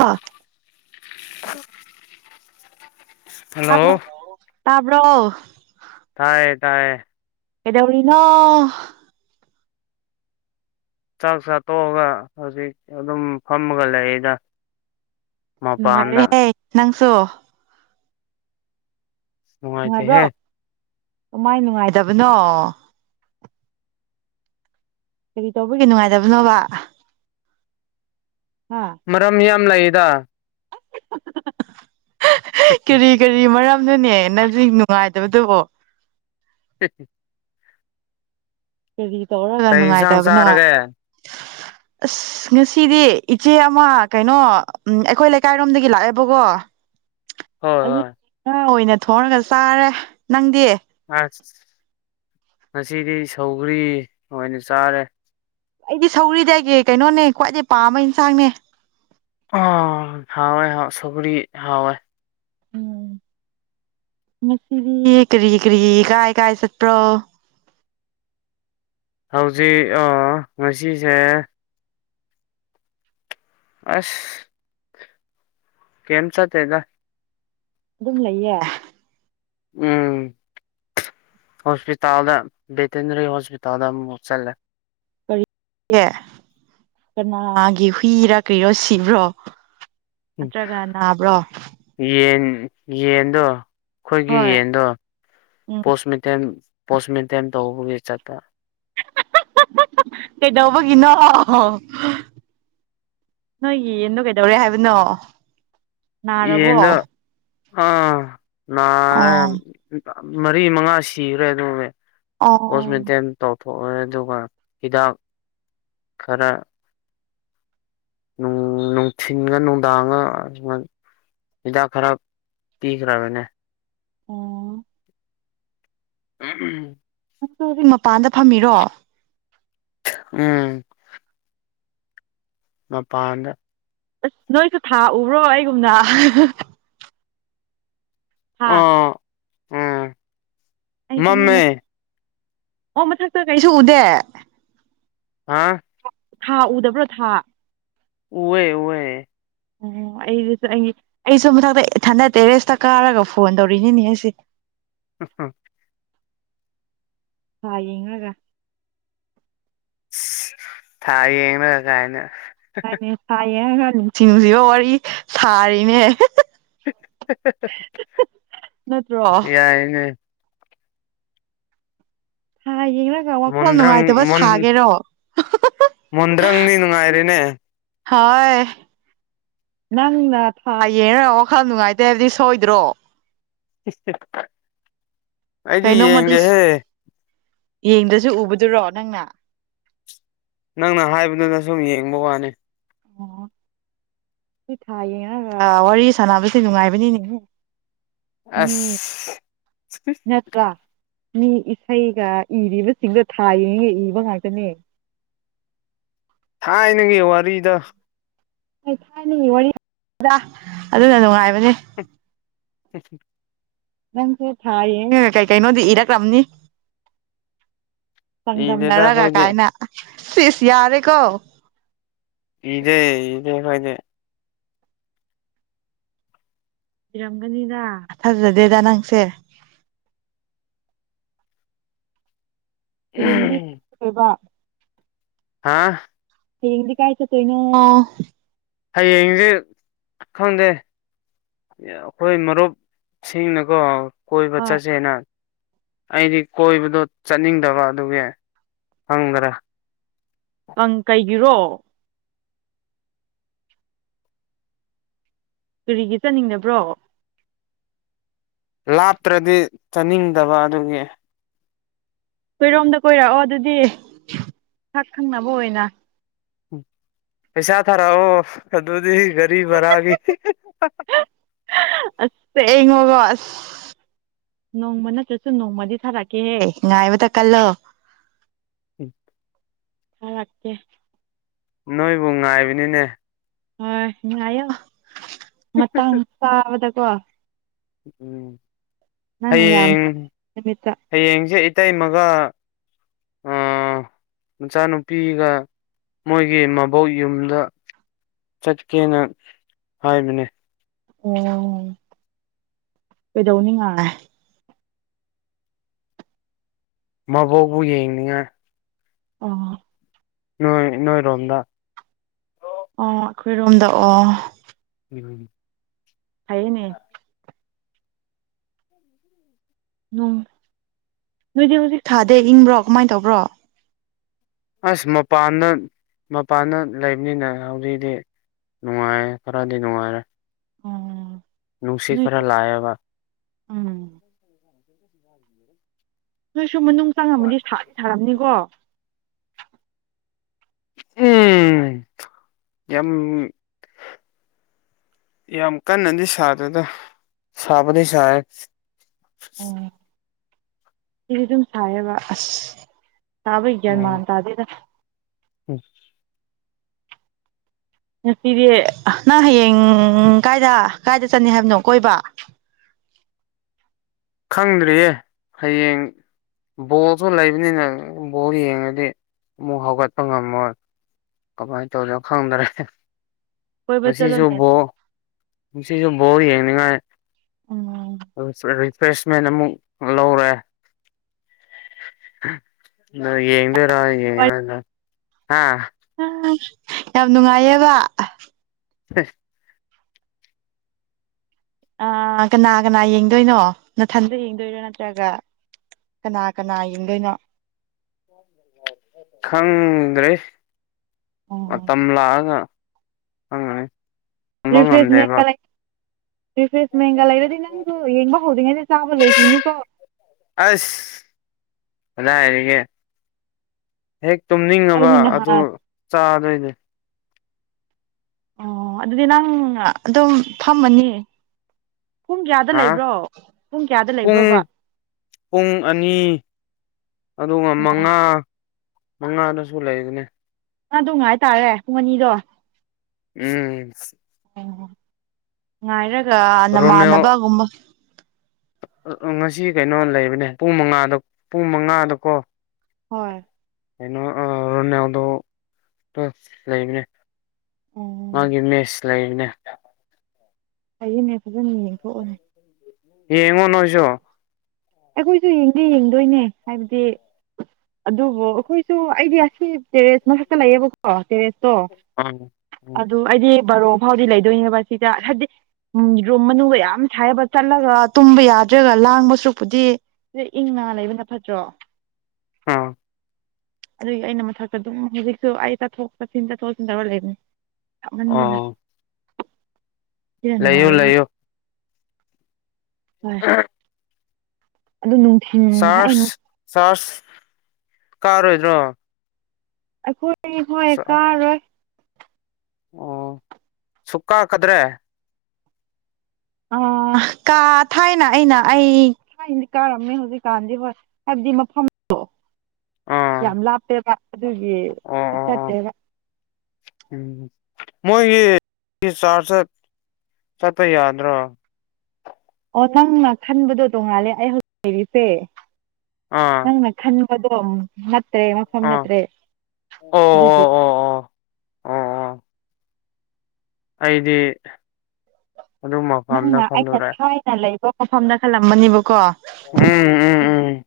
ꯑ [unintelligible] ꯍꯜꯂꯣ ꯇꯥꯕ꯭ꯔꯣ ꯇꯥꯕ꯭ꯔꯣ ꯇꯥꯏꯌꯦ ꯇꯥꯏꯌꯦ ꯀꯩꯗꯧꯔꯤꯅꯣ ꯆꯥꯛ ꯆꯥꯠꯇꯣꯛꯑꯒ ꯍꯧꯖꯤꯛ ꯑꯗꯨꯝ ꯐꯝꯃꯒ ꯂꯩꯔꯤꯗ ꯅꯨꯡꯉꯥꯏꯔꯦꯍꯦ ꯅꯪꯁꯨ ꯅꯨꯡꯉꯥꯏꯕ꯭ꯔꯣ ꯅꯨꯡꯉꯥꯏꯇꯦꯍꯦ ꯀꯃꯥꯏ ꯅꯨꯡꯉꯥꯏꯇꯕꯅꯣ ꯀꯔꯤ ꯇꯧꯕꯒꯤ ꯅꯨꯡꯉꯥꯏꯇꯕꯅꯣꯕ ꯍꯥ ꯃꯔꯝ ꯌꯥꯝ ꯂꯩꯗ ꯀꯔꯤ ꯀꯔꯤ ꯃꯔꯝꯅꯅꯦ ꯅꯖꯤꯛ ꯅꯨꯡꯉꯥꯏꯗꯕꯗꯨꯕꯣ [inaudible] ꯀꯔꯤ ꯇꯧꯔ ꯀꯩ ꯌꯦꯟꯁꯥꯡ ꯆꯥꯔꯒꯦ ꯑꯁ ꯉꯁꯤꯗꯤ ꯏꯆꯦ ꯑꯃ ꯀꯩꯅꯣ ꯎꯝ ꯑꯩꯈꯣꯏ ꯂꯩꯀꯥꯏꯔꯣꯝꯗꯒꯤ ꯂꯥꯛꯑꯦꯕꯀꯣ ꯍꯣꯏ ꯑꯗꯨꯏ ꯍꯣꯏ ꯉꯥ ꯑꯣꯏꯅ ꯊꯣꯡꯔꯒ ꯆꯥꯔꯦ ꯅꯪꯗꯤ ꯑꯁ ꯉꯁꯤꯗꯤ ꯁꯧꯒ꯭ꯔꯤ ꯑꯣꯏꯅ ꯆꯥꯔꯦ ꯑꯩꯗꯤ ꯁꯧꯔꯤꯗꯒꯤ ꯀꯩꯅꯣꯅꯦ ꯈ꯭ꯋꯥꯏꯗꯩ ꯄꯥꯝꯕ ꯏꯟꯁꯥꯡꯅꯦ ꯑꯣ ꯍꯎꯋꯦ ꯍ ꯁꯧꯒ꯭ꯔꯤ ꯍꯎꯋꯦ ꯎꯝ ꯉꯁꯤꯗꯤ ꯀꯔꯤ ꯀꯔꯤ ꯀꯥꯏ ꯀꯥꯏ ꯆꯠꯄ꯭ꯔꯣ ꯍꯧꯖꯤꯛ ꯑ ꯉꯁꯤꯁꯦ ꯑꯁ ꯀꯩꯝ ꯆꯠꯇꯦꯗ ꯑꯗꯨꯝ ꯂꯩꯌꯦ ꯎꯝ ꯍꯣꯁꯄꯤꯇꯥꯜꯗ ꯕꯦꯇꯅꯔꯤ ꯍꯣꯁꯄꯤꯇꯥꯜꯗ ꯑꯃꯨꯛ ꯃꯨꯛ ꯆꯜꯂꯦ ꯀꯔꯤ ꯑꯦ ꯀꯅꯥꯒꯤ ꯍꯨꯏꯔꯥ ꯀꯩꯔꯣ ꯁꯤꯕ꯭ꯔꯣ ꯅꯠꯇ꯭ꯔꯒ ꯅꯥꯕ꯭ꯔꯣ ꯌꯦꯟ ꯌꯦꯟꯗꯣ ꯑꯩꯈꯣꯏꯒꯤ ꯍꯣꯏ ꯌꯦꯟꯗꯣ ꯎꯝ ꯄꯣꯁ ꯃꯦꯇꯦꯝ ꯄꯣꯁ ꯃꯦꯇꯦꯝ ꯇꯧꯕꯒꯤ ꯆꯠꯄ ꯀꯩꯗꯧꯕꯒꯤꯅꯣ ꯅꯣꯏꯒꯤ ꯌꯦꯟꯗꯣ ꯀꯩꯗꯧꯔꯦ ꯍꯥꯏꯕꯅꯣ ꯅꯥꯔꯕꯣ ꯌꯦꯟꯗꯣ ꯑ ꯅꯥꯔꯦ ꯑꯣ ꯃꯔꯤ ꯃꯉꯥ ꯁꯤꯈ꯭ꯔꯦ ꯑꯗꯨꯅꯦ ꯑꯣ ꯄꯣꯁꯃꯦꯇꯦꯝ ꯇꯧꯊꯣꯛꯑꯦ ꯑꯗꯨꯒ ꯍꯤꯗꯥꯛ ꯈꯔ ꯅꯨꯡ ꯅꯨꯡꯊꯤꯟꯒ ꯅꯨꯡꯗꯥꯡꯉ ꯁꯨꯃꯥꯏ ꯍꯤꯗꯥꯛ ꯈꯔ ꯄꯤꯈ꯭ꯔꯕꯅꯦ ꯑꯣ [unintelligible] ꯅꯪꯁꯨ ꯍꯧꯖꯤꯛ ꯃꯄꯥꯟꯗ ꯐꯝꯃꯤꯔꯣ ꯎꯝ ꯃꯄꯥꯟꯗ ꯑꯁ ꯅꯣꯏꯁꯨ ꯊꯥ ꯎꯕ꯭ꯔꯣ ꯑꯩꯒꯨꯝꯅ ꯍꯥꯥ ꯑꯣ ꯎꯝ ꯑꯩꯁꯨꯅꯦ ꯃꯝꯃꯦ ꯃꯊꯛ ꯑꯣ ꯃꯊꯛꯇ ꯀꯩꯁꯨ ꯎꯗꯦ ꯑ ꯊꯥ ꯎꯗꯕ꯭ꯔꯣ ꯊꯥ ꯎꯋꯦ ꯎꯋꯦ ꯑꯣ ꯑꯩ [unintelligible] ꯑꯩꯒꯤ ꯑꯩꯁꯨ ꯃꯊꯛꯇ ꯏꯊꯟꯗ ꯇꯦꯔꯦꯁꯇ ꯀꯥꯔꯒ ꯐꯣꯟ ꯇꯧꯔꯤꯅꯤꯅꯦ ꯑꯩꯁꯦ ꯑ ꯑꯥ ꯊꯥ ꯌꯦꯡꯔꯒ ꯊꯥ ꯌꯦꯡꯂꯒ ꯀꯥꯏꯅ ꯍꯥꯏꯅꯦ ꯊꯥ ꯌꯦꯡꯔꯒ ꯅꯨꯡꯁꯤ ꯅꯨꯡꯁꯤꯕ ꯋꯥꯔꯤ ꯁꯥꯔꯤꯅꯦ ꯅꯠꯇ꯭ꯔꯣ ꯌꯥꯏꯅꯦ ꯊꯥ ꯌꯦꯡꯔ ꯋꯥꯈꯜ ꯃꯨꯟꯗ꯭ꯔꯪ ꯅꯨꯡꯉꯥꯏꯇꯕ ꯃꯨꯟ ꯁꯥꯒꯦꯔꯣ ꯃꯨꯟꯗ꯭ꯔꯪꯗꯤ ꯅꯨꯡꯉꯥꯏꯔꯦꯅꯦ ꯍꯥꯎꯋꯦ ꯅꯪꯅ ꯊꯥ ꯌꯦꯡꯔꯒ ꯋꯥꯈꯜ ꯅꯨꯡꯉꯥꯏꯇꯦ ꯍꯥꯏꯕꯗꯤ ꯁꯣꯏꯗ꯭ꯔꯣ ꯏꯁꯇ ꯀꯩꯅꯣꯝꯃꯗꯤ ꯌꯦꯡꯗ꯭ꯔꯖꯨ ꯎꯕꯗꯨꯔꯣ ꯅꯪꯅ ꯅꯪꯅ ꯍꯥꯏꯕꯗꯨꯅ ꯁꯨꯝ ꯌꯦꯡꯕ ꯋꯥꯅꯤ ꯑꯣ [inaudible] ꯊꯥ ꯌꯦꯡꯔꯒ ꯋꯥꯔꯤ ꯁꯥꯟꯅꯕꯁꯦ ꯅꯨꯡꯉꯥꯏꯕꯅꯤꯅꯦꯍꯦ ꯑꯁ ꯅꯠꯇ꯭ꯔꯥ ꯃꯤ ꯏꯁꯩꯒ ꯏꯔꯤꯕꯁꯤꯡꯗꯣ ꯊꯥ ꯌꯦꯡꯉꯒ ꯏꯕ ꯉꯥꯛꯇꯅꯦ ꯊꯥꯏꯅꯒꯤ ꯋꯥꯔꯤꯗꯣ ꯊꯥꯏ ꯊꯥꯏꯅꯒꯤ ꯋꯥꯔꯤꯗ ꯑꯗꯨꯅ ꯅꯨꯡꯉꯥꯏꯕꯅꯦ [unintelligible] ꯅꯪꯁꯦ ꯊꯥꯌꯦꯡ ꯀꯩ ꯀꯩꯅꯣꯗꯤ ꯏꯔꯛꯂꯝꯅꯤ ꯏꯗꯦꯗ ꯆꯥꯡꯗꯝꯅꯔꯒ ꯑꯩꯈꯣꯏꯗꯤ ꯀꯥꯏꯅ ꯁꯤꯁ ꯌꯥꯔꯦꯀꯣ ꯏꯗꯦ ꯏꯍꯦ ꯈꯣꯏꯅꯦ ꯏꯔꯝꯒꯅꯤꯗ ꯐꯥꯖꯗꯦꯗ ꯅꯪꯁꯦ ꯍꯌꯦꯡꯗꯤ ꯀꯩꯕ ꯍꯥꯥ ꯍꯌꯦꯡꯗꯤ ꯀꯥꯏ ꯆꯠꯇꯣꯏꯅꯣ ꯍꯌꯦꯡꯁꯦ ꯈꯪꯗꯦ ꯑꯩꯈꯣꯏ ꯃꯔꯨꯞꯁꯤꯡꯅꯀꯣ ꯀꯣꯏꯕ ꯍꯣꯏ ꯆꯠꯁꯦꯅ ꯑꯩꯗꯤ ꯀꯣꯏꯕꯗꯣ ꯆꯠꯅꯤꯡꯗꯕ ꯑꯗꯨꯒꯤ ꯈꯪꯗꯔꯦ ꯀꯪ ꯀꯩꯒꯤꯔꯣ ꯀꯔꯤꯒꯤ ꯆꯠꯅꯤꯡꯅꯕ꯭ꯔꯣ ꯂꯥꯞꯇ꯭ꯔꯗꯤ ꯆꯥꯅꯤꯡꯗꯕ ꯑꯗꯨꯒꯤ ꯈꯣꯏꯔꯣꯝꯗ ꯀꯣꯏꯔꯛꯑꯣ ꯑꯗꯨꯗꯤ ꯁꯛ ꯈꯪꯅꯕ ꯑꯣꯏꯅ ꯎ ꯄꯩꯁꯥ ꯊꯥꯔꯛꯑꯣ ꯑꯗꯨꯗꯤ ꯒꯥꯔꯤ ꯚꯔꯥꯒꯤ [unintelligible] ꯅꯣꯡꯃ ꯅꯠꯇ꯭ꯔꯁꯨ ꯅꯣꯡꯃꯗꯤ ꯊꯥꯔꯛꯀꯦꯍꯦ ꯉꯥꯏꯕꯇ ꯀꯜꯂꯣ ꯎꯝ ꯊꯥꯔꯛꯀꯦ ꯅꯣꯏꯕꯨ ꯉꯥꯏꯕꯅꯤꯅꯦ ꯍꯣꯏ ꯉꯥꯏꯌꯣ ꯃꯇꯥꯡ ꯆꯥꯕꯗꯀꯣ ꯅꯪꯅ ꯌꯥꯝ ꯍꯌꯦꯡ ꯅꯨꯃꯤꯠꯇ ꯍꯌꯦꯡꯖꯦ ꯏꯇꯩꯃꯒ ꯎꯝ ꯃꯆꯥꯅꯨꯄꯤꯒ ꯃꯣꯏꯒꯤ ꯃꯕꯣꯛ ꯌꯨꯝꯗ ꯆꯠꯀꯦꯅ ꯍꯥꯏꯕꯅꯦ ꯑꯣ ꯀꯩꯗꯧꯅꯤꯉꯥꯏ ꯃꯕꯣꯛꯄꯨ ꯌꯦꯡꯅꯤꯡꯉꯥꯏ ꯑꯣ ꯅꯣꯏ ꯅꯣꯏꯔꯣꯝꯗ ꯑꯣ ꯑꯩꯈꯣꯏꯔꯣꯝꯗ ꯑꯣ [unintelligible] ꯐꯩꯌꯦꯅꯦ ꯅꯣꯏꯗꯤ ꯍꯧꯖꯤꯛ ꯊꯥꯗꯦ ꯏꯪꯕ꯭ꯔꯣ ꯀꯃꯥꯏꯟ ꯇꯧꯕ꯭ꯔꯣ ꯑꯁ ꯃꯄꯥꯟꯗ ꯃꯄꯥꯟꯗ ꯂꯩꯕꯅꯤꯅ ꯍꯧꯖꯤꯛꯗꯤ ꯅꯨꯡꯉꯥꯏꯔꯦ ꯈꯔꯗꯤ ꯅꯨꯡꯉꯥꯏꯔꯦ ꯎꯝ ꯅꯨꯡꯁꯤꯠ ꯈꯔ ꯂꯥꯛꯑꯕ ꯎꯝ [unintelligible] ꯅꯣꯏꯁꯨ ꯃꯅꯨꯡ ꯆꯪꯝꯉꯃꯗꯤ ꯁꯥꯗꯤ ꯁꯥꯔꯝꯅꯤꯀꯣ ꯎꯝ ꯌꯥꯝ ꯌꯥꯝ ꯀꯟꯅꯗꯤ ꯁꯥꯗꯦꯗ ꯁꯥꯕꯗꯤ ꯁꯥꯏ ꯑꯣ ꯁꯤꯗꯤ ꯑꯗꯨꯝ ꯁꯥꯏꯌꯦꯕ ꯑꯁ ꯁꯥꯥꯕꯩ ꯒ꯭ꯌꯥꯟ ꯎꯝ ꯃꯥꯟ ꯇꯥꯗꯦꯗ [unintelligible] ꯉꯁꯤꯗꯤ ꯅꯪ ꯍꯌꯦꯡ ꯀꯥꯏꯗ ꯀꯥꯏꯗ ꯆꯠꯅꯤ ꯍꯥꯏꯕꯅꯣ ꯀꯣꯏꯕ ꯈꯪꯗꯔꯤꯌꯦ ꯍꯌꯦꯡ ꯕꯣꯜꯁꯨ ꯂꯩꯕꯅꯤꯅ ꯕꯣꯜ ꯌꯦꯡꯉꯗꯤ ꯑꯃꯨꯛ ꯍꯧꯒꯠꯄ ꯉꯝꯃꯣꯏ ꯀꯃꯥꯏꯅ ꯇꯧꯔꯤꯅꯣ ꯈꯪꯗ꯭ꯔꯦ ꯀꯣꯏꯕ ꯉꯁꯤꯁꯨ ꯆꯠꯂꯣꯅꯦ ꯕꯣꯜ ꯉꯁꯤꯁꯨ ꯕꯣꯜ ꯌꯦꯡꯅꯤꯡꯉꯥꯏ ꯎꯝ ꯔꯤꯐ꯭ꯔꯦꯁꯃꯦꯟ ꯑꯃꯨꯛ ꯂꯧꯔꯦ ꯌꯦꯉꯗꯣꯏꯔ ꯌꯦꯉꯉꯔꯣꯏꯗꯔ ꯍꯥ ꯌꯥꯝ ꯅꯨꯡꯉꯥꯏꯌꯦꯕ [unintelligible] ꯑ ꯀꯅꯥ ꯀꯅꯥ ꯌꯦꯡꯗꯣꯏꯅꯣ ꯅꯊꯟꯗ ꯌꯦꯡꯗꯣꯏꯔꯣ ꯅꯠꯇ꯭ꯔꯒ ꯀꯅꯥ ꯀꯅꯥ ꯌꯦꯡꯗꯣꯏꯅꯣ ꯈꯪꯗ꯭ꯔꯦ ꯑꯣ ꯃꯇꯝ ꯂꯥꯛꯑꯒ ꯅꯪꯅꯅꯦ ꯔꯤꯐ꯭ꯔꯦꯁꯃꯦꯟ ꯒ ꯔꯤꯐ꯭ꯔꯦꯁꯃꯦꯟꯒ ꯂꯩꯔꯗꯤ ꯅꯪꯁꯨ ꯌꯦꯡꯕ ꯍꯧꯗ꯭ꯔꯤꯉꯩꯗ ꯆꯥꯕ ꯂꯣꯏꯈꯤꯅꯤꯀꯣ ꯑꯁ ꯀꯗꯥꯏꯗꯒꯤ ꯍꯦꯛ ꯇꯨꯝꯅꯤꯡꯉꯕ ꯑꯩꯗꯤ ꯑꯗꯨ ꯅꯍꯥꯟ ꯆꯥꯗꯣꯏꯅꯦ ꯑꯣ ꯑꯗꯨꯗꯤ ꯅꯪ ꯑꯗꯨꯝ ꯊꯝꯃꯅꯤ ꯄꯨꯡ ꯀꯌꯥꯗ ꯍꯥ ꯂꯩꯕ꯭ꯔꯣ ꯄꯨꯡ ꯀꯌꯥꯗ ꯄꯨꯡ ꯂꯩꯕ꯭ꯔꯣꯕ ꯄꯨꯡ ꯑꯅꯤ ꯑꯗꯨꯒ ꯑꯣ ꯃꯉꯥ ꯃꯉꯥꯗꯁꯨ ꯂꯩꯕꯅꯦ ꯑꯗꯨ ꯉꯥꯏꯇꯥꯔꯦ ꯄꯨꯡ ꯑꯅꯤꯗꯣ ꯎꯝ ꯑꯣ ꯉꯥꯏꯔꯒ ꯔꯣꯅꯦꯜ ꯅꯃꯥꯟꯅꯕꯒꯨꯝꯕ ꯉꯁꯤ ꯀꯩꯅꯣ ꯂꯩꯕꯅꯦ ꯄꯨꯡ ꯃꯉꯥꯗ ꯄꯨꯡ ꯃꯉꯥꯗꯀꯣ ꯍꯣꯏ ꯀꯩꯅꯣ ꯔꯣꯟ ꯅꯎꯗꯣ ꯂꯩꯕꯅꯦ ꯑꯣ ꯃꯥꯒꯤ ꯃꯦꯁ ꯂꯩꯔꯤꯅꯦ ꯑꯩꯅꯦ ꯐꯖꯅ ꯌꯦꯡꯊꯣꯛꯎꯅꯦ ꯌꯦꯡꯉꯣ ꯅꯣꯏꯁꯨ ꯑꯩꯈꯣꯏꯁꯨ ꯌꯦꯡꯗꯤ ꯌꯦꯡꯗꯣꯏꯅꯦ ꯍꯥꯏꯕꯗꯤ ꯑꯗꯨꯕꯨꯣ ꯑꯩꯈꯣꯏꯁꯨ ꯑꯩꯗꯤ ꯑꯁꯤ ꯇꯦꯔꯦꯁ ꯃ ꯈꯛꯇ ꯂꯩꯌꯦꯕꯣ ꯑꯣ ꯇꯦꯔꯦꯁꯇꯣ ꯎꯝ ꯎꯝ ꯑꯗꯨ ꯑꯩꯗꯤ ꯕꯔꯣ ꯐꯥꯎꯗꯤ ꯂꯩꯗꯣꯏꯅꯦꯕ ꯁꯤꯗ ꯍꯥꯏꯗꯤ ꯎꯝ ꯔꯨꯝ ꯃꯅꯨꯡꯗ ꯌꯥꯝ ꯁꯥꯏꯕ ꯆꯠꯂꯒ ꯇꯨꯝꯕ ꯌꯥꯗ꯭ꯔꯒ ꯂꯥꯡꯕꯁꯨ ꯄꯨꯗꯤ ꯁꯤꯗ ꯏꯪ ꯂꯩꯕꯅ ꯐꯠꯇ꯭ꯔꯣ ꯑꯥ ꯑꯗꯨꯒꯤ ꯑꯩꯅ ꯃꯊꯛꯇ ꯑꯗꯨꯝ ꯍꯧꯖꯤꯛꯁꯨ ꯑꯩ ꯆꯠꯊꯣꯛ ꯆꯠꯁꯤꯟ ꯇꯠꯊꯣꯛ ꯆꯁꯤꯟꯊꯔꯒ ꯂꯩꯕꯅꯤ ꯌꯥꯝꯍꯟꯗꯅ ꯑꯣ ꯁꯤꯅ ꯂꯩꯌꯨ ꯅꯨꯡꯉꯥꯏꯔꯦ ꯍꯥꯏ ꯂꯩꯌꯨ ꯍꯣꯏ [unintelligible] ꯑꯗꯨ ꯅꯨꯡꯊꯤꯜ ꯆꯔꯁ ꯆꯔꯁ ꯀꯥꯔꯣꯏꯗ꯭ꯔꯣ ꯑꯩꯈꯣꯏꯅꯤ ꯍꯣꯏ ꯀꯥꯔꯣꯏ ꯑꯣ ꯁꯨꯛ ꯀꯥꯛꯀꯗ꯭ꯔꯦ ꯑ ꯀꯥ ꯊꯥꯏꯅ ꯑꯩꯅ ꯑꯩ ꯊꯥꯏꯅꯗꯤ ꯀꯥꯔꯝꯃꯦ ꯍꯧꯖꯤꯛꯀꯥꯟꯗꯤ ꯍꯣꯏ ꯍꯥꯏꯕꯗꯤ ꯃꯐꯝꯗꯣ ꯑꯥ ꯌꯥꯝ ꯂꯥꯞꯄꯦꯕ ꯑꯗꯨꯒꯤ ꯆꯠꯇꯦꯕ ꯎꯝ ꯎꯝ ꯃꯣꯏꯒꯤ ꯆꯥꯔꯖ ꯆꯠꯄ ꯌꯥꯗ꯭ꯔꯣ ꯑꯣ ꯅꯪꯅ ꯈꯟꯕꯗꯣ ꯇꯣꯡꯉꯥꯜꯂꯦ ꯑꯩ ꯍꯧꯖꯤꯛ ꯂꯩꯔꯤꯁꯦ ꯑꯥ ꯅꯪꯅ ꯈꯟꯕꯗꯣ ꯅꯠꯇ꯭ꯔꯦ ꯃꯐꯝ ꯑꯥ ꯅꯠꯇ꯭ꯔꯦ ꯑꯣ ꯑꯗꯨꯒꯤ ꯑꯣ ꯑꯣ ꯑꯣ ꯑꯣ ꯑꯣ ꯑꯩꯗꯤ ꯑꯗꯨ ꯃꯄꯝꯗ ꯅꯪꯅ ꯑꯩꯅ ꯈꯜꯂꯨꯔꯦ ꯊꯥꯏꯅ ꯂꯩꯕ ꯃꯐꯝꯗ ꯈꯜꯂꯝꯕꯅꯦꯕꯀꯣ ꯎꯝ ꯎꯝ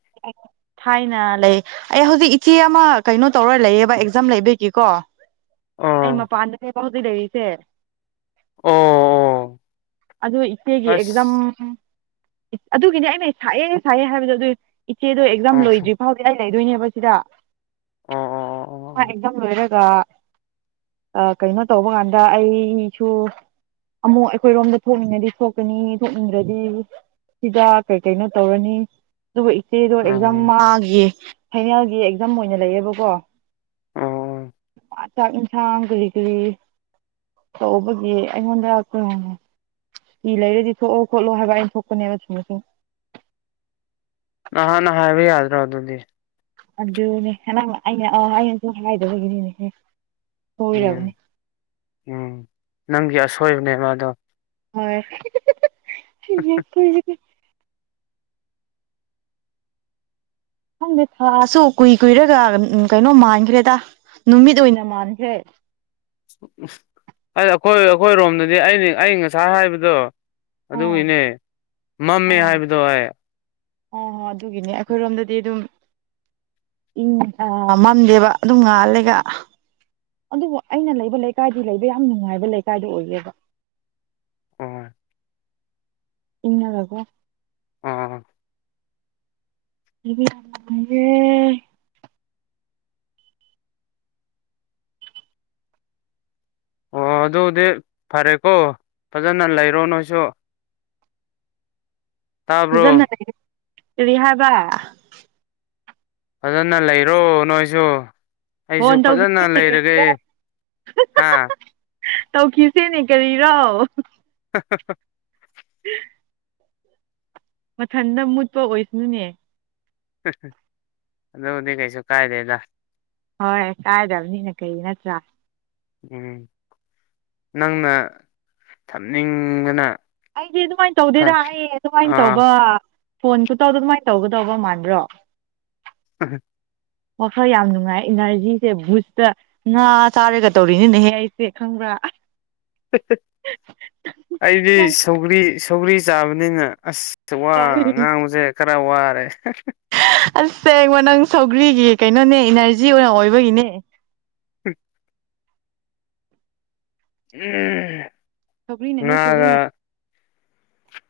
ꯊꯥꯏꯅ ꯂꯩ ꯑꯩ ꯍꯧꯖꯤꯛ ꯏꯆꯦ ꯑꯃ ꯀꯩꯅꯣ ꯇꯧꯔ ꯂꯩꯌꯦꯕ ꯑꯦꯛꯖꯥꯝ ꯂꯩꯕꯒꯤꯀꯣ ꯎꯝ ꯑꯩ ꯑꯣ ꯃꯄꯥꯟꯗꯅꯦꯕ ꯍꯧꯖꯤꯛ ꯂꯩꯔꯤꯁꯦ ꯑꯣ ꯑꯗꯨ ꯏꯆꯦꯒꯤ ꯑꯦꯛꯖꯝ ꯑꯁ ꯑꯗꯨꯒꯤꯅꯤ ꯑꯩꯅ ꯁꯥꯏꯑꯦ ꯁꯥꯏꯑꯦ ꯍꯥꯏꯕꯗꯣ ꯑꯗꯨ ꯏꯆꯦꯗꯣ ꯑꯦꯛꯖꯥꯝ ꯑꯣ ꯂꯣꯏꯗ꯭ꯔꯤ ꯐꯥꯎꯗꯤ ꯑꯩ ꯂꯩꯗꯣꯏꯅꯦꯕ ꯁꯤꯗ ꯑꯣ ꯑꯣ ꯃꯥ ꯑꯣ ꯑꯦꯛꯖꯥꯝ ꯂꯣꯏꯔ ꯒ ꯑ ꯀꯩꯅꯣ ꯇꯧꯕ ꯀꯥꯟꯗ ꯑꯩꯁꯨ ꯑꯃꯨꯛ ꯑꯩꯈꯣꯏꯔꯣꯝꯗ ꯊꯣꯛꯅꯤꯡꯉꯗꯤ ꯊꯣꯛꯀꯅꯤ ꯊꯣꯛꯅꯤꯡꯗ꯭ꯔꯗꯤ ꯁꯤꯗ ꯀꯩ ꯀꯩꯅꯣ ꯇꯧꯔꯅꯤ ꯑꯗꯨꯕꯨ ꯏꯆꯦꯗꯣ ꯑꯦꯛꯖꯥꯝ ꯎꯝ ꯃꯥꯒꯤ ꯐꯥꯏꯅꯦꯜꯒꯤ ꯑꯦꯛꯖꯥꯝ ꯑꯣꯏꯅ ꯂꯩꯌꯦꯕꯀꯣ ꯑꯣ ꯆꯥꯛ ꯏꯟꯁꯥꯡ ꯀꯔꯤ ꯀꯔꯤ ꯇꯧꯕꯒꯤ ꯑꯩꯉꯣꯟꯗ [unintelligible] ꯁꯨꯇꯤ ꯂꯩꯔꯗꯤ ꯊꯣꯛꯑꯣ ꯈꯣꯠꯂꯣ ꯍꯥꯏꯕ ꯑꯩꯅ ꯊꯣꯛꯄꯅꯦꯕ ꯁꯨꯝꯔ ꯁꯨꯝ ꯅꯍꯥꯟꯅ ꯍꯥꯏꯕ ꯌꯥꯗ꯭ꯔꯣ ꯑꯗꯨꯗꯤ ꯑꯗꯨꯅꯦ ꯍꯦꯅꯪ ꯑꯩꯅ ꯑ ꯑꯩꯅꯁꯨ ꯍꯥꯏꯗꯕꯒꯤꯅꯤꯅꯦꯍꯦ ꯁꯣꯏꯔꯕꯅꯦ ꯎꯝ ꯎꯝ ꯅꯪꯒꯤ ꯑꯁꯣꯏꯕꯅꯦ ꯑꯗꯣ ꯍꯣꯏ ꯈꯪꯗꯦ ꯊꯥꯁꯨ ꯀꯨꯏ ꯀꯨꯏꯔꯒ ꯎꯝ ꯀꯩꯅꯣ ꯃꯥꯟꯈ꯭ꯔꯦꯗ ꯅꯨꯃꯤꯠ ꯑꯣꯏꯅ ꯃꯥꯟꯈ꯭ꯔꯦ ꯎ ꯑꯩ ꯑꯈꯣꯏ ꯑꯈꯣꯏꯔꯣꯝꯗꯗꯤ ꯑꯩꯅꯤ ꯑꯩ ꯉꯁꯥꯏ ꯍꯥꯏꯕꯗꯣ ꯑꯥ ꯑꯗꯨꯒꯤꯅꯦ ꯃꯝꯃꯦ ꯍꯥꯏꯕꯗꯣ ꯍꯦ ꯑꯣ ꯑꯗꯨꯒꯤꯅꯦ ꯑꯩꯈꯣꯏꯔꯣꯝꯗꯗꯤ ꯑꯗꯨꯝ ꯏꯪ ꯑ ꯃꯝꯗꯦꯕ ꯑꯗꯨꯝ ꯉꯥꯜꯂꯦꯒ ꯑꯗꯨꯕꯨ ꯑꯩꯅ ꯂꯩꯕ ꯂꯩꯀꯥꯏꯗꯤ ꯂꯩꯕ ꯌꯥꯝ ꯅꯨꯡꯉꯥꯏꯕ ꯂꯩꯀꯥꯏꯗꯨ ꯑꯣꯏꯌꯦꯕ ꯑꯣ ꯏꯪꯅꯒꯀꯣ ꯑꯥ ꯑꯩꯗꯤ ꯌꯥꯝ ꯅꯨꯡꯉꯥꯏꯌꯦ ꯑꯣ ꯑꯗꯨꯗꯤ ꯐꯔꯦꯀꯣ ꯐꯖꯅ ꯂꯩꯔꯣ ꯅꯣꯏꯁꯨ [unintelligible] ꯐꯖꯅꯔꯦ ꯀꯔꯤ ꯍꯥꯏꯕ ꯐꯖꯅ ꯂꯩꯔꯣ ꯅꯣꯏꯁꯨ ꯐꯣꯟ ꯑꯩꯁꯨ ꯐꯖꯅ ꯇꯧꯔꯤꯌꯦ ꯂꯩꯔꯒꯦ ꯀꯩꯗ ꯍꯥ ꯇꯧꯈꯤꯁꯦꯅꯦ ꯀꯔꯤꯔꯣ [unintelligible] [unintelligible] ꯃꯊꯟꯗ ꯃꯨꯠꯄ ꯑꯣꯏꯕꯅꯤꯅꯦ ꯑꯗꯨꯕꯨꯗꯤ ꯀꯩꯁꯨ ꯀꯥꯏꯗꯦꯗ ꯍꯣꯏ ꯀꯥꯏꯗꯕꯅꯤꯅ ꯀꯩꯒꯤ ꯅꯠꯇ꯭ꯔꯥ ꯎꯝ ꯅꯪꯅ ꯊꯝꯅꯤꯡꯕꯅ ꯑꯩꯗꯤ ꯑꯗꯨꯃꯥꯏꯟ ꯇꯧꯗꯦꯗ ꯈꯔ ꯑꯩ ꯑꯗꯨꯃꯥꯏꯟ ꯑꯥ ꯇꯧꯕ ꯐꯣꯟ ꯈꯨꯠꯇꯧ ꯑꯗꯨ ꯑꯗꯨꯃꯥꯏꯟ ꯇꯧꯒꯗꯧꯕ ꯃꯥꯟꯕ꯭ꯔꯣ ꯍꯝ ꯋꯥꯈꯜ ꯌꯥꯝ ꯅꯨꯡꯉꯥꯏ ꯏꯅꯔꯖꯤꯁꯦ ꯕꯨꯖꯇ ꯉꯥ ꯆꯥꯔꯦꯒ ꯇꯧꯔꯤꯅꯤꯅꯦꯍꯦ ꯑꯩꯁꯦ ꯈꯪꯕ꯭ꯔꯥ ꯑꯩꯗꯤ ꯅꯪ ꯁꯧꯒ꯭ꯔꯤ ꯁꯧꯒ꯭ꯔꯤ ꯆꯥꯕꯅꯤꯅ ꯑꯁ ꯋꯥꯒ ꯉꯥꯡꯕꯁꯦ ꯈꯔ ꯋꯥꯔꯦ ꯑꯁꯦꯡꯕ ꯅꯪ ꯁꯧꯒ꯭ꯔꯤꯒꯤ ꯀꯩꯅꯣꯅꯦ ꯏꯅꯔꯖꯤ ꯑꯣꯏꯅ ꯑꯣꯏꯕꯒꯤꯅꯦ [unintelligible] ꯁꯧꯒ꯭ꯔꯤꯅꯅꯦ ꯉꯥꯒ ꯁꯧꯒ꯭ꯔꯤꯅ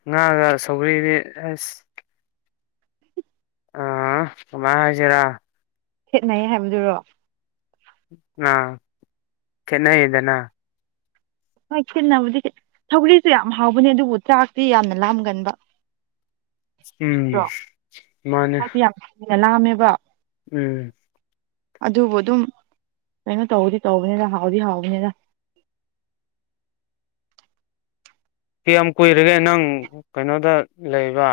ꯉꯥꯒ ꯁꯧꯒ꯭ꯔꯤꯗꯤ ꯑꯁ ꯑ ꯀꯃꯥꯏ ꯍꯥꯏꯁꯤꯔꯥ ꯈꯦꯠꯅꯩ ꯍꯥꯏꯕꯗꯨꯔꯣ ꯑ ꯈꯦꯠꯅꯩꯗꯅ ꯍꯣꯏ ꯈꯦꯠꯅꯕꯗꯤ ꯁꯧꯒꯔꯤꯁꯨ ꯌꯥꯝ ꯍꯥꯎꯕꯅꯦ ꯑꯗꯨꯕꯨ ꯆꯥꯛꯇꯤ ꯌꯥꯝꯅ ꯂꯥꯝꯒꯟꯕ ꯎꯝ ꯃꯥꯅꯦ ꯃꯥꯗꯤ ꯌꯥꯝ ꯊꯨꯅ ꯂꯥꯝꯃꯦꯕ ꯎꯝ ꯑꯗꯨꯕꯨ ꯑꯗꯨꯝ ꯀꯩꯅꯣ ꯇꯧꯗꯤ ꯇꯧꯕꯅꯤꯅ ꯍꯥꯎꯗꯤ ꯍꯥꯎꯕꯅꯤꯗ ꯀꯌꯥꯝ ꯀꯨꯏꯔꯒꯦ ꯅꯪ ꯀꯩꯅꯣꯗ ꯂꯩꯕ